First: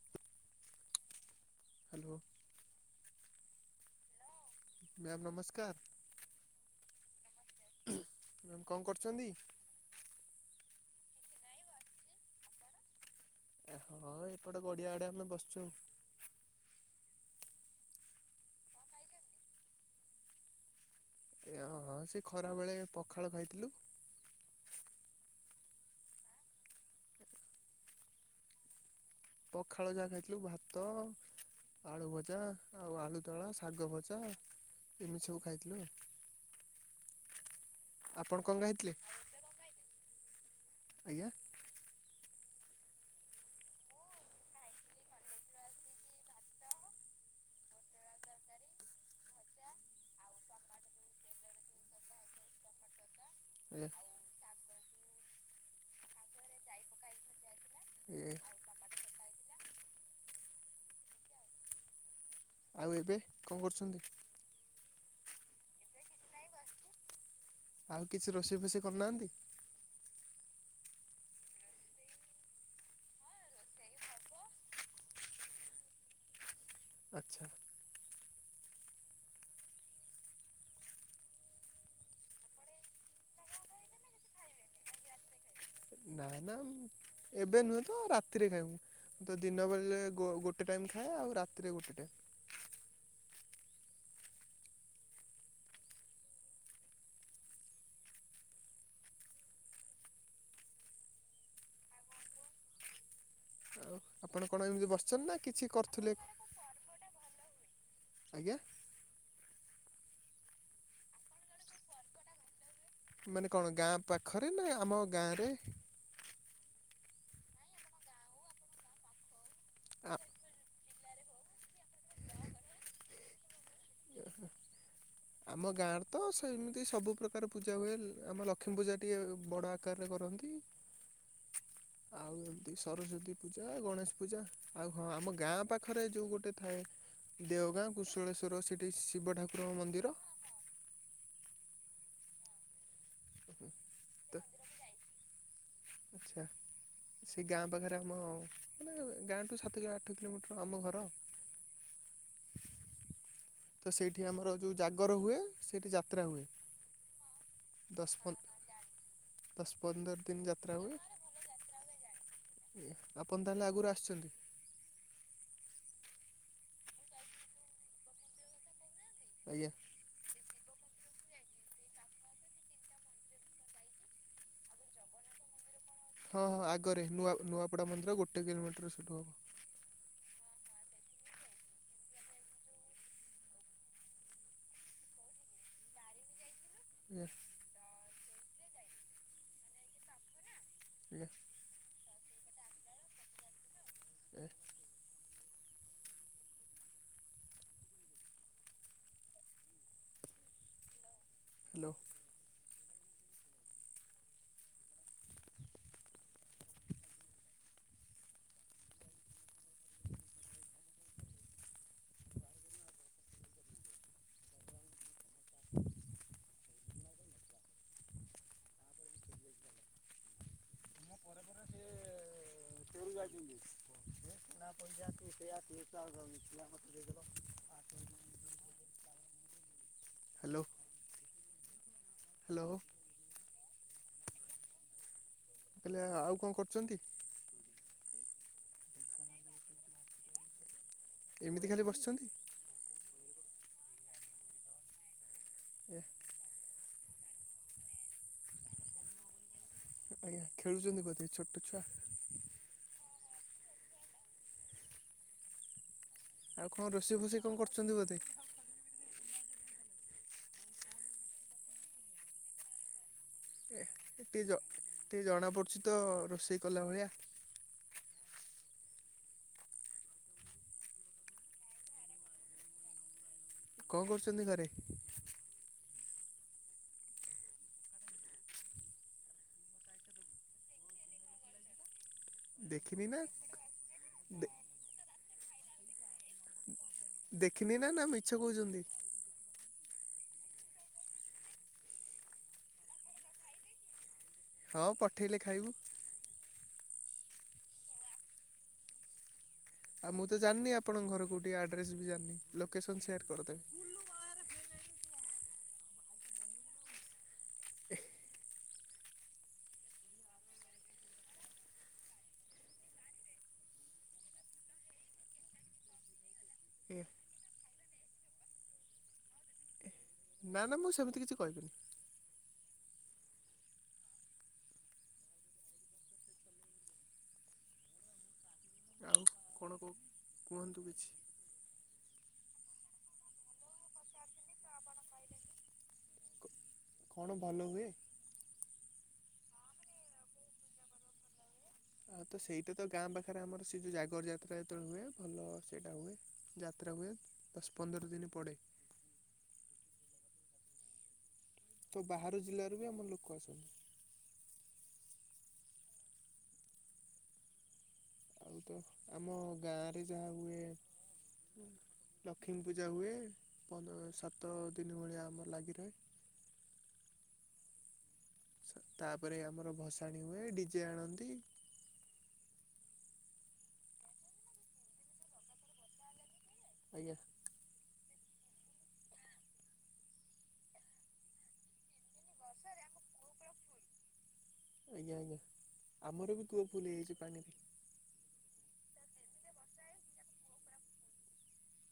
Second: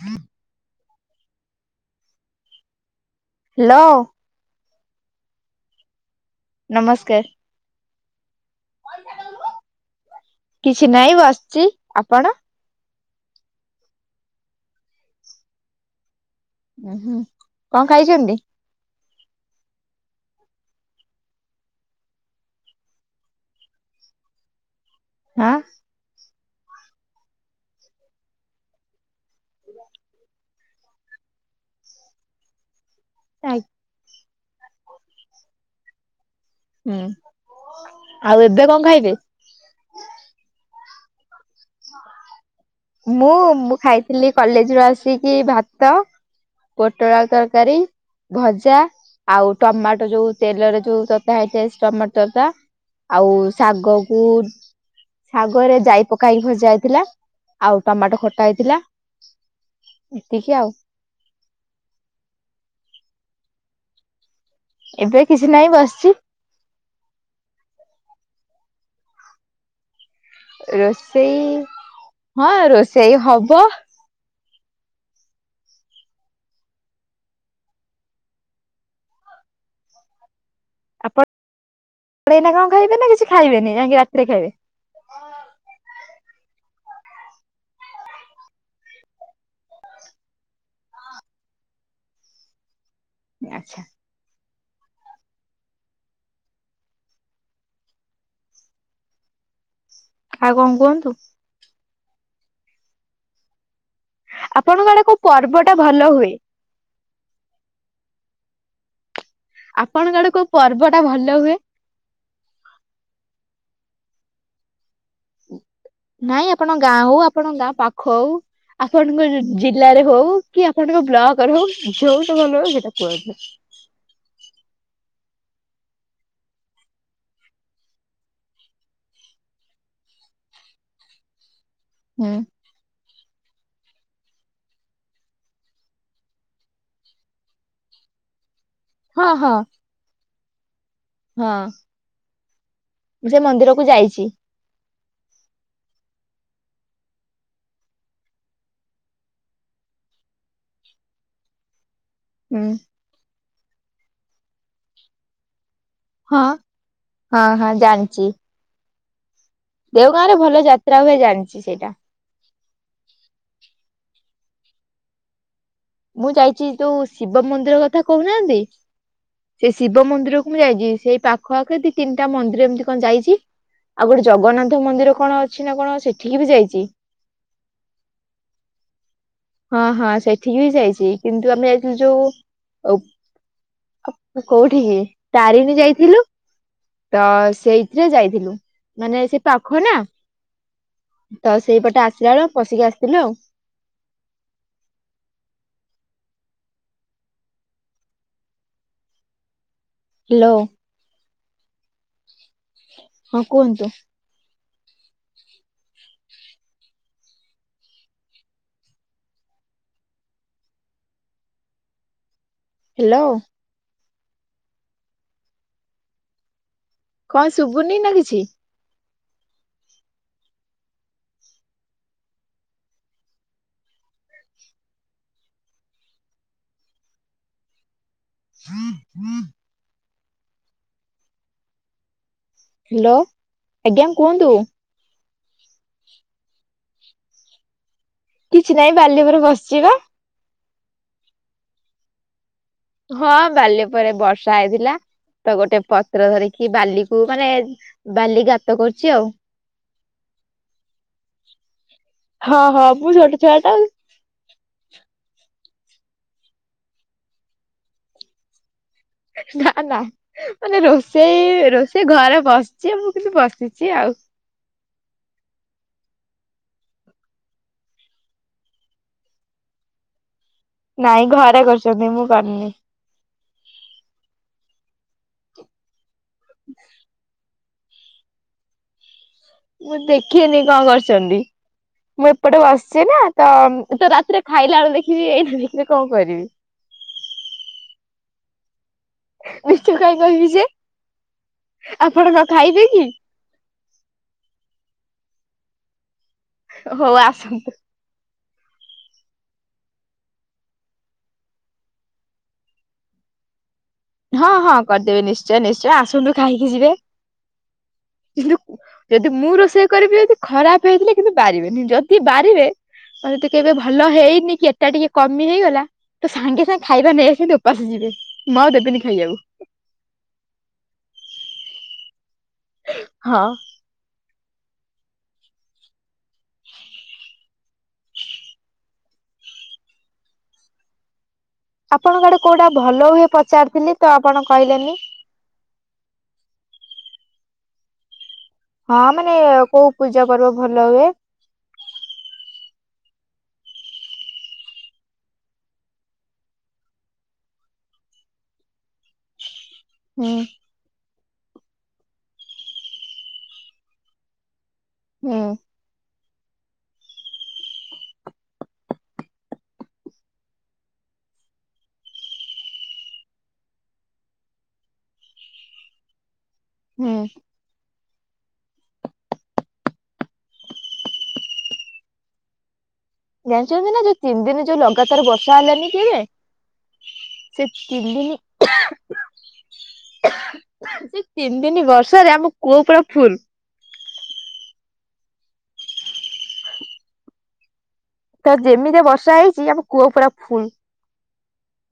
ହଁ ହାଲୋ। ଲ ମ୍ୟାମ୍ ନମସ୍କାର। ନମସ୍କାର। ମ୍ୟାମ୍ କଁ କରଚନ୍ତି? କିଛି ନାହିଁ ବସଚି ଆପଣ? ଏ ହଁ ଏପଟେ ଗଡି଼ଆଡ଼େ ଆମେ ବସଚୁ ଆଉ। ଉଏ ହୁଁ କଁ ଖାଇଛନ୍ତି? ଏ ହଁ ସେ ଖରା ବେଳେ ପଖାଳ ଖାଇଥିଲୁ। ଆଁ? ପଖାଳ ଯାହା ଖାଇଥିଲୁ ଭାତ ଆଳୁ ଭଜା। ଆଉ ଆଳୁ ଦଳା ହୁଁ ଶାଗ ଭଜା ଏମି ସବୁ ଖାଇଥିଲୁ। ହୁଁ ଆପଣ ଆଉ କଣ ଏବେ କଁ ଖାଇଥିଲେ? ଖାଇବେ? ଆଜ୍ଞା? ମୁଁ ମୁଁ ଖାଇଥିଲି କଲେଜରୁ ଆସିକି ଭାତ। ପୋଟଳ ଆଉ ତରକାରୀ। ଭଜା ଆଉ ଟମାଟୋ ଯୋଉ ତେଲରେ ଯୋଉ ତତା ହେଇଥାଏ ସେ ଟମାଟୋ ତତା। ଆଉ ଏ ଶାଗକୁ ଶାଗରେ ଜାଇ ପକା ହେଇକି ଭଜା ହେଇଥିଲା। ଆଉ ଟମାଟୋ ଏ ଖଟା ହେଇଥିଲା। ଏତିକି ଆଉ। ଆଉ ଏବେ କଁ କରୁଛନ୍ତି? ଏବେ କିଛି ନାହିଁ ବସଚି। ଆଉ କିଛି ରୋଷେଇ ଫୋଷେଇ କରନାହାନ୍ତି? ରୋଷେଇ ହଁ ରୋଷେଇ ହବ। ଆଚ୍ଛା। ଆପ ଡ଼େଇନା କଁ ଖାଇବେ ନା କିଛି ଖାଇବେନେଇ ଆଇଁକି ରାତିରେ ଖାଇବେ? ନାଁ ନାଁ ଏବେ ନୁହେଁ ତ ରାତିରେ ଖାଇମୁ। ତ ଦିନ ବଳେ ଗୋ ଗୋଟେ ଟାଇମ୍ ଖାଏ ଆଉ ରାତିରେ ଗୋଟେ ଟାଇ। ଏ ଆଚ୍ଛା। ଆଉ କଁ କୁହନ୍ତୁ। ଆଉ ଆପଣ କଣ ଏମିତି ଆପଣଙ୍କ ଆଡେ କୋଉ ବସଚନ୍ତି ନାଁ ପର୍ବ କିଛି ଟା ଭଲ କରୁଥୁଲେ? ହୁଏ? ଆଜ୍ଞା? ଆପଣଙ୍କ ଆଡ଼େ କୋଉ ପର୍ବଟା ଭଲ ହୁଏ? ମାନେ କଣ ଗାଁ ପାଖରେ ନା ଆମ ଗାଁରେ? ନାଇଁ ଆପଣଙ୍କ ଗାଁ ହୋଉ ଆପଣଙ୍କ ଗାଁ ପାଖ ହଉ ଆପଣଙ୍କ ଜିଲ୍ଲାରେ ଆ ହଉ କି ସ୍ୟାଡ଼ୁରୁ ବ୍ଲକ୍ ରେ ହଉ ଯୋଉଟା ଭଲ ହୁଏ ସେଇଟା କୁହନ୍ତୁ। ଏହେ ଆ ଆମ ଗାଁରେ ତ ସେମିତି ସବୁ ପ୍ର୍ରକାର ପୂଜା ହୁଏ। ଆମ ଲକ୍ଷ୍ମୀ ପୂଜା ଟିକେ ବଡ଼ ଆ କାରରେ କରନ୍ତି। ଆଉ ହୁଁ ଏମ୍ ତି ସରସ୍ଵତୀ ପୂଜା, ଗଣେଶ ପୂଜା। ଆଉ ହଁ ଆମ ଗାଁ ପାଖରେ ଯୋଉ ଗୋଟେ ଥାଏ ଦେଓଗାଁ କୁଶଳେଶ୍ୱର ସେଠି ହଁ ଶିବ ହଁ ଠାକୁରଙ୍କ ମନ୍ଦିର। ହଁ ମୁଁ ସେ ମନ୍ଦିରକୁ ଯାଇଚି। ତ ଆଚ୍ଛା। ସେ ଗାଁ ପାଖରେ ଆମ ମାନେ ଗାଁଠୁ ସାତ କି ଆଠ କିଲୋମିଟର୍ ଆମ ଘର। ଉଁ। ତ ସେଇଠି ଆମର ଯୋଉ ଜାଗର ହୁଏ। ସେଇଠି ଯା ତ୍ରା ହୁଏ ହଁ ହଁ ହଁ ଜାଣିଛି। ଦଶ ପ ଦଶ ଦେଓଗାଁ ପନ୍ଦର ରେ ଦିନ୍ ଭଲ ଯାତ୍ରା ହୁଏ। ଜାଣିଛି ସେଇଟା ଏ ଆପଣ ତାହେଲେ ଆଗରୁ ଆସିଛନ୍ତି? ମୁଁ ଯାଇଛି ଯୋଉ ଶିବ ମନ୍ଦିର କଥା କହୁ ନାହାଁନ୍ତି ଆଜ୍ଞା। ସେ ଶିବ ମନ୍ଦିର ମୁ ଯାଇଛି ସେଇ ପାଖ ଆଖ ଦି ତିନିଟା ମନ୍ଦିର ଏମିତି କଣ ଯାଇଛି। ଆଉ ଗୋଟେ ଜଗନ୍ନାଥ ମନ୍ଦିର କଣ ଅଛି ନା କଣ ସେ ହଁ ହଁ ଆଗରେ ନୂଆ ନୂଆପଡ଼ା ମନ୍ଦିର ଗୋଟେ କିଲୋମିଟର ସେ ଠୁ ହେବ। ହଁ ହଁ ସେଠିକି ବି ଯାଇଛି କିନ୍ତୁ ଆମେ ଯାଇଥିଲୁ ଯୋଉ ଓ କୋଉଠିିକି ତାରିଣୀ ଯାଇଥିଲୁ। ତ ସେଇଥିରେ ଯାଇଥିଲୁ ମାନେ ସେ ପାଖ ନା ଏ ତ ସ ସେଇପଟେ ଆସିଲାବେଳେ ପଶିକି ଆସିଥିଲୁ ଆଉ। ଏ ହ୍ୟାଲୋ। ହ୍ୟାଲୋ। ହଁ କୁହନ୍ତୁ? [unintelligible] ହ୍ୟାଲୋ। [inaudible] କଣ ଶୁଭୁନି ନା କିଛି? ତୁମ ପରେ ପରେ ସିଏ ତୋରି ଯାଇଛନ୍ତି [unintelligible] [inaudible] ହ୍ୟାଲୋ। ହ୍ୟାଲୋ। ହ୍ୟାଲୋ ଆଜ୍ଞା କୁହନ୍ତୁ? ହେଲେ ଆଉ କଣ କରୁଛନ୍ତି? କିଛି ନାଇଁ ବାଲି ଉପରେ ବସିଛି ବା। ଏମିତି ଖାଲି ବସିଛନ୍ତ? ହଁ ବାଲିଉପରେ ବର୍ଷା ହେଇଥିଲା ତ ଗୋଟେ ଏ ପତ୍ର ଧରି କି ବାଲିକୁ ମାନେ ବାଲି ଗାତ କରୁଛି ଆଉ। ଆଜ୍ଞା ଖେଳୁଛନ୍ତି ବୋଧେ ଛୋଟ ଛୁଆ। ହଁ ହଁ ମୁଁ ଛୋଟ ଛୁଆ ଟା ଆଉ। ଆଉ କଣ ରୋଷେଇ ଫୋସେଇ କଣ କରୁଛନ୍ତି ବୋଧେ? ନା ନା ମାନେ ରୋଷେଇ ରୋଷେଇ ଘରେ ବସିଛି ମୁଁ କିନ୍ତୁ ଏ ବସିଛି ଆଉ। ଟିକେ ଜ ଟିକେ ଜଣା ପଡୁଛି ତ ରୋଷେଇ କଲା ଭଳିଆ। ନାଇଁ ଘରେ କରୁଛନ୍ତି ମୁଁ କରିନି। କଣ କରୁଛନ୍ତି ଘରେ? ହ ମୁଁ ଦେଖିନି କଣ କରିଛନ୍ତି? ମୁଁ ଏପଟେ ବସିଛି ନା ତ ତ ରାତିରେ ଦେ ଖାଇଲା ବେଳୁ ଦେଖିବି ଏଇନା ଦେଖିଲେ କଣ କରିବି। ଦେଖିନି ନା ନା ମିଛ କହୁଛନ୍ତି? ମିଛ କାଇଁ କହିବି ଯେ ଆପଣ କଣ ଖାଇବେ କି? ହଁ ପଠେଇଲେ ଖାଇବୁ। ହଉ ଆସନ୍ତୁ ଆଉ ମୁଁ ତ ଜାଣିନି ଆପଣଙ୍କ ଘରକୁ ଟିକେ ଆଡ୍ରେସ ବି ଜାଣିନି ଲୋକେସନ ସେୟାର କରିଦେବେ ହଁ ହଁ କରିଦେବେ ନିଶ୍ଚୟ ନିଶ୍ଚୟ ଆସନ୍ତୁ ଖାଇକି ଯିବେ କିନ୍ତୁ [unintelligible] ଯଦି ମୁଁ ରୋଷେଇ କରିବି ଯଦି ଖରାପ ହେଇଥିଲେ କିନ୍ତୁ ବାରିବେନି ଯଦି ବାରିବେ ମେ ତ କେବେ ଭଲ ହେଇନି କି ଏଟା ଟିକେ କମି ହେଇଗଲା ତୁ ସାଙ୍ଗେ ନା ଏ ଖାଇବା ନେଇ ସେମି ଉପାସ ଯିବେ ମୁଁଆଉ ଦେବିନି ଖାଇବାକୁ ନା ନା ମୁଁ ସେମିତି କିଛି କହିବିନି ହଁ ହ [inaudible] ଆଉ କଣ କୁ କୁହନ୍ତୁ କିଛି ଆପଣଙ୍କ ଆଡେ କୋଉଟା ଭଲ ହୁଏ ପଚାରିଥିଲି ତ ଆପଣ କହିଲେନି କଣ ଭଲ ହୁଏ। ହଁ ମାନେ କୋଉ ପୂଜା ପର୍ବ ଭଲ ହୁଏ। ଆଉ ତ ସେଇଟା ତ ଗାଁ ପାଖରେ ଆମର ସେ ଯୋଉ ଜାଗର ଯାତ୍ରା ଯେତେବେଳେ ହୁଏ ଭଲ ସେଇଟା ହୁଏ। ଯାତ୍ରା ହୁଏ ଦଶ ପନ୍ଦର ଦିନ ପଡ଼େ ହୁଁ ତ ବାହାର ଜିଲ୍ଲାରୁ ବି ଆମର ଲୋକ ଆସନ୍ତି। ହୁଁ ଆଉ ତ ଆମ ଗାଁରେ ଯାହା ହୁଏ। ଲକ୍ଷ୍ମୀ ପୂଜା ହୁଏ ପନ୍ଦ୍ ସାତ ଦିନ ଭଳିଆ ଆମର ଲାଗି ରହେ ହୁଁ ଆଛା ତାପରେ ଆମର ଭସାଣି ହୁଏ ଡିଜେ ଆଣନ୍ତି ଜାଣିଛନ୍ତି ନା ଯୋଉ ତିନି ଦିନ ଯୋଉ ଲଗାତାର ବର୍ଷା ହେଲାନି କିବେ ଆଜ୍ଞା ସେ ତନି ଦିନି ସେ ତିନି ଦିନି ବର୍ଷ ରେ ଆମ କୋଉ ପୁରା ଫୁଲ୍ ଆଜ୍ଞା ଆଜ୍ଞା ଆମର ବି ତୁଅ ଫୁଲ ହେଇଯାଇଛି ପାଣିରେ ତା ଯେମିତିଆ ବର୍ଷା ହେଇଛି ଆମ କୂଅ ପୁରା ଫୁଲ୍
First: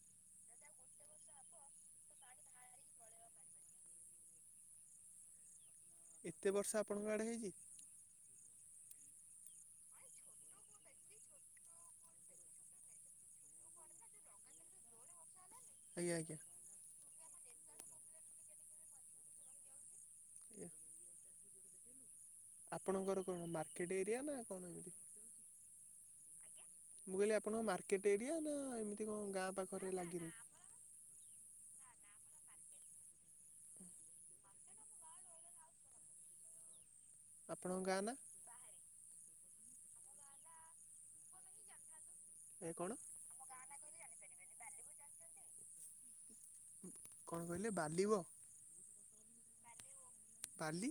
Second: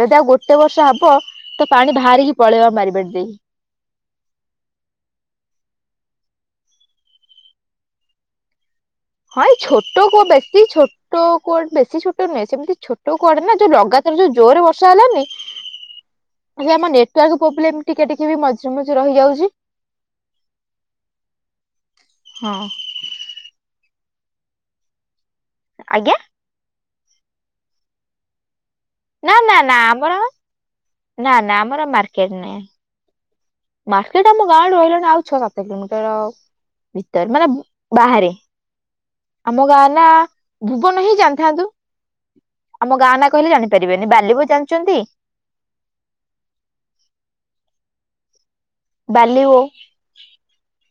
ଯଦି ଆଉ ଗୋଟେ ବର୍ଷା ହବ। ତ ପାଣି ବାହାରିକି ପଳେଇବ ବାରିପଟ ଦେଇ ଏତେ ବର୍ଷା ଆପଣଙ୍କ ଆଡ଼େ ହେଇଛି। ହଁ ଏ ଛୋଟ କୁ ବେଶୀ ଛୋଟ ତୋ କୁଆଡେ ବେଶୀ ଛୋଟ ନୁହେଁ ସେମିତି ଛୋଟ କୁଆଡେ ନା ଯୋଉ ଲଗାତାର ଯୋଉ ଜୋରେ ବର୍ଷା ହେଲାନି ଆଜ୍ଞା ଆଜ୍ଞା। ଆଜି ଆମ ନେଟୱାର୍କ ପ୍ରୋବ୍ଲେମ୍ ଟିକେ ଟିକେ ବି ମଝିରେ ମଝିରେ ରହିଯାଉଛି। ଏଆ ହଁ ଆପଣଙ୍କର କଣ ମାର୍କେଟ୍ ଏରିଆ ନା କଣ ଏମିତି ଆଜ୍ଞା [inaudible] ମୁଁ କହିଲି ଆପଣ ମାର୍କେଟ ଏରିଆ ନା ଏମିତି ନା କଣ ଗାଁ ନା ନା ପାଖରେ ଆମର ଲାଗି ନା ନା ଆମର ମାର୍କେଟ ନାଇଁ। ମାର୍କେଟ ଆମ ଗାଁ ଆଡୁ ରହିଲାଣି ଆଉ ଛଅ ସାତ କିଲୋମିଟର ଭିତର ମାନେ ଆପଣଙ୍କ ଗାଁ ନା ବାହାରେ। ଆମ ଗାଁ ନା ଭୁବନ ହିଁ ଜାଣିଥାନ୍ତୁ ଏ [inaudible] କଣ ଆମ ଗାଁ ନା କହିଲେ ଜାଣିପାରିବେନି ବାଲି ବୋ ଜାଣିଛନ୍ତି [unintelligible] କଣ କହିଲେ ବାଲିବ ବାଲି ଓ ପାଲି।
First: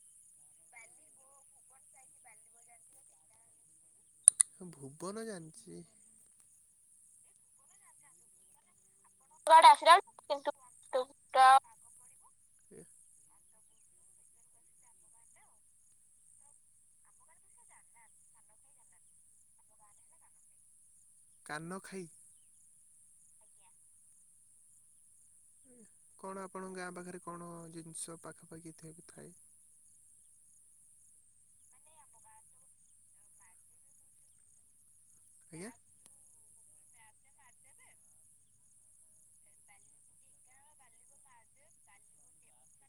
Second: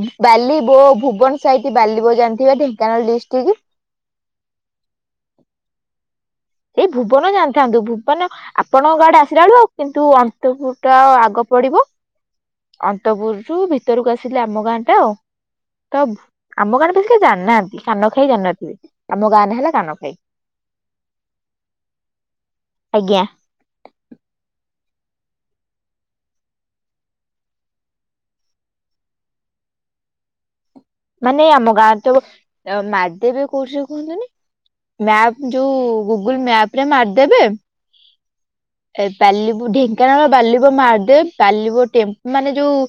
ଉଁ ବାଲିିବୋ ଭୁବନ ସାଇଟ ବାଲିିବୋ ଜାଣିଥିବେ ଢେଙ୍କାନାଳ ଡିଷ୍ଟ୍ରିକ୍ଟ। ହଁ ଭୁବନ ଜାଣିଛି। ଏଇ ଭୁବନ ଜାଣିଥାନ୍ତୁ ଭୁବନ ଆପଣଙ୍କ ଆଡେ ଆସିଲା ବେଳୁ ଆ କିନ୍ତୁ ଅନ୍ତପୁର ତ ଆ ଆଗ ପଡିବ ଏ ଅନ୍ତପୁରରୁୁ ଭିତରକୁ ଆସିଲେ ଆମ ଗାଁ ଟା ଆଉ। ତ ବ ଆମ ଗାଁରେ ବେଶିକେଇ ଜାଣିନାହାନ୍ତି କାନ ଖାଇ ଜାନନଥିବେ ଆମ ଗାଁ ନା ହେଲା କାନ ଖାଇ। କାନ ଖାଇ। ଆଜ୍ଞା। କଣ ଆପଣଙ୍କ ଗାଁ ପାଖରେ କଣ ଜିନିଷ ପାଖାପାଖି ଥିବ ଥାଏ। ମାନେ ଆମ ଗାଁରେ ତ ଆଁ ମା ଦେବୀ କୁସି କୁହନ୍ତୁନି ମ୍ୟାପ ଆଜ୍ଞା ଯୋଉ ଗୁଗୁଲ୍ ମ୍ୟାପ ରେ ମାରିଦେବେ। ଏ ପାଲିବୁ ଢେଙ୍କାନାଳ ବାଲିବ ମାହାଦେବ ବାଲିବ ଟେମ୍ପ ମାନେ ଯୋଉ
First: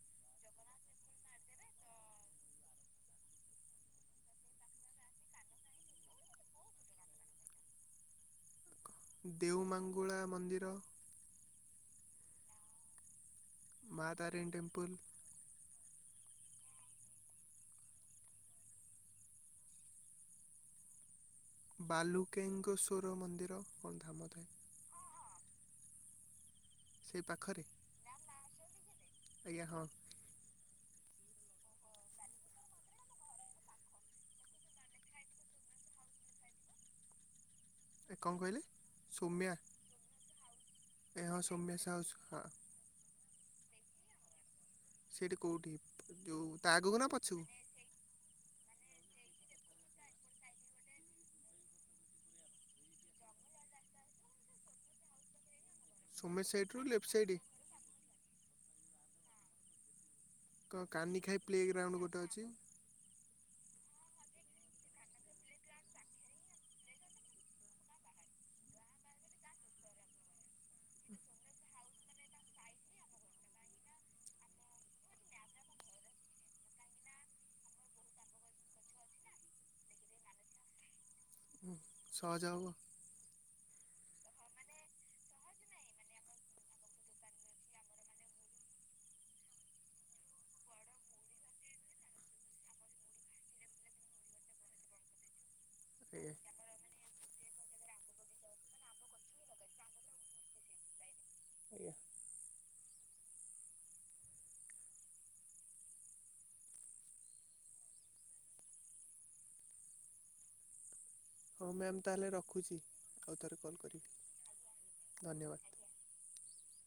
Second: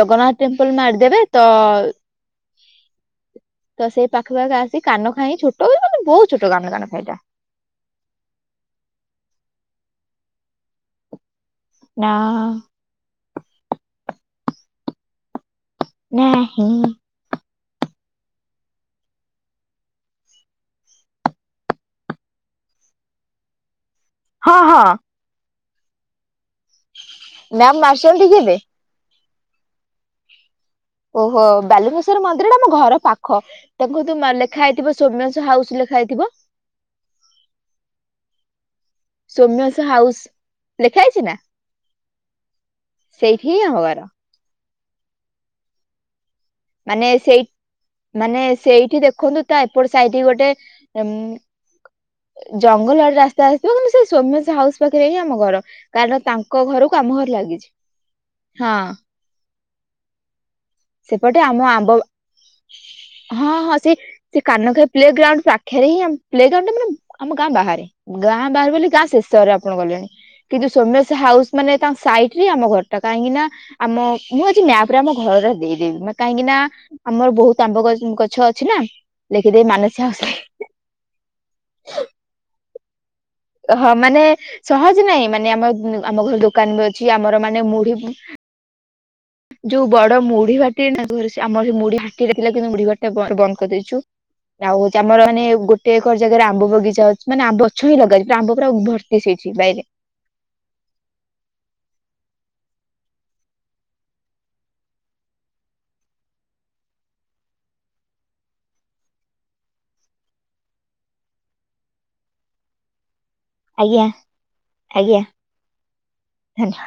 ଜଗନ୍ନାଥ ଟେମ୍ପଲ ମାରିଦେବେ ତ [inaudible] ତ ସେଇ ପାଖକୁ ଅକ୍ ଆସି କାନ ଖାଇ ଛୋଟ ବହୁତ ଛୋଟ କାନ କାନ ଖାଇଟା। ଦେଉମାଙ୍ଗୁଳା ମନ୍ଦିର। ନା। ମା ତାରିଣୀ ଟେମ୍ପଲ। ନାହିଁ। ବାଲୁକେଙ୍ଗସ୍ୱର ମନ୍ଦିର କଣ ଧାମ ଥାଏ। ହଁ ହଁ ସେ ପାଖରେ ମ୍ୟାମ ମାରିଛନ୍ତି କି ଏବେ? ଆଜ୍ଞା ହଁ। ଓହୋ ବଳୁନଙ୍କେଶ୍ୱର ମନ୍ଦିର ଟା ଆମ ଘର ପାଖ। ତାଙ୍କୁ ତୁ ମ ଲେଖା ହେଇଥିବ ସୋମ୍ୟାଂଶ ହାଉସ ଲେଖା ହେଇଥିବ। କଣ କହିଲେ ସୌମ୍ୟା। ତ ହାଉସ୍। ଏହା ସୌମ୍ୟା ସାହୁ ସୁ ହା। ସେଇଠି ହିଁ ଆମ ଘର। ସେଇଠି କୋଉଠି ତ ଯୋଉ ତା ଆଗକୁ ନା ମାନେ ପଛକୁ? ସେଇ ମାନେ ସେଇଠି ଦେଖନ୍ତୁ ତା ଏପଟ ସାଇଟି କି ଗୋଟେ ଊଁ ଜଙ୍ଗଲ ଆଡେ ରାସ୍ତା ଆସିବ କିନ୍ତୁ ସେ ସୋମେଶ ହାଉସ ପାଖରେ ହିଁ ଆମ ଘର। କାରଣ ସୋମେଶ ତାଙ୍କ ସାଇଟ୍ ରୁ ଘରକୁ ଲେଫ୍ଟ ଆମ ସାଇଡ୍ ଘର ଲାଗିଛି। ହଁ। କ ସେପଟେ କାନିଖାଇ ଆମ ପ୍ଲେ ଆମ୍ବ ଗ୍ରାଉଣ୍ଡ ଗୋଟେ ଅଛି। ହଁ ହଁ ସେ ସେ କାନ ଖାଇ ପ୍ଲେ ଗ୍ରାଉଣ୍ଡ ପାଖରେ ହିଁ ପ୍ଲେ ଗ୍ରାଉଣ୍ଡ ଟା ମାନେ ଆମ ଗାଁ ବାହାରେ। ଗାଁ ବାହାରାରେ ବୋଲି ଗାଁ ଶେଷରେ ଆପଣ ଗଲେଣି କିନ୍ତୁ ସୋମେସ ହାଉସ ମାନେ ତାଙ୍କ ସାଇଟ ରେ ଆମ ଘରଟା କାହିଁକି ନା ଆମ ମୁଁ ଆଜି ମ୍ୟାପ ରେ ଆମ ଘର ଦେଇଦେବି କାହିଁକି ନା ଆମର ବହୁତ ଆମ୍ବ ଗଛ ଗଛ ଅଛି ନା ଲେଖିଦେଇ ମାନସି ହାଉସ୍। ହୁଁ ସହଜ ହବ। ହଁ ମାନେ ସହଜ ନାହିଁ ମାନେ ଆମ ଆମ ଘରୁ ଦୋକାନରୁ ବି ଅଛି ଆମର ମାନେ ମୁଢି ଯୋଉ ବଡ ମୁଢି ଭାଟି ନା ଆମର ସେ ମୁଢି ଭାଟିରେ ଥିଲା କିନ୍ତୁ ମୁଢି ଭାଟି ବନ୍ଦ କରିଦେଇଛୁ। ଆଉ ହଉଛି ଆମର ମାନେ ଗୋଟ ଟେ ଆଜ୍ଞା ଏକର ଜାଗାରେ ଆମ୍ବ ବଗିଚା ଅଛି ମାନେ ଆମ୍ବ ଗଛ ଲଗା ହେଇଚି ପୁରା ଆମ୍ବ ଭର୍ତି ହେଇଛି ବାଇରେ ଆଜ୍ଞା। ହଁ ମ୍ୟାମ୍ ତା ହେଲେ ରଖୁଛି ଆଉଥର ଆଜ୍ଞା ଆଜ୍ଞା ଧନ୍ୟ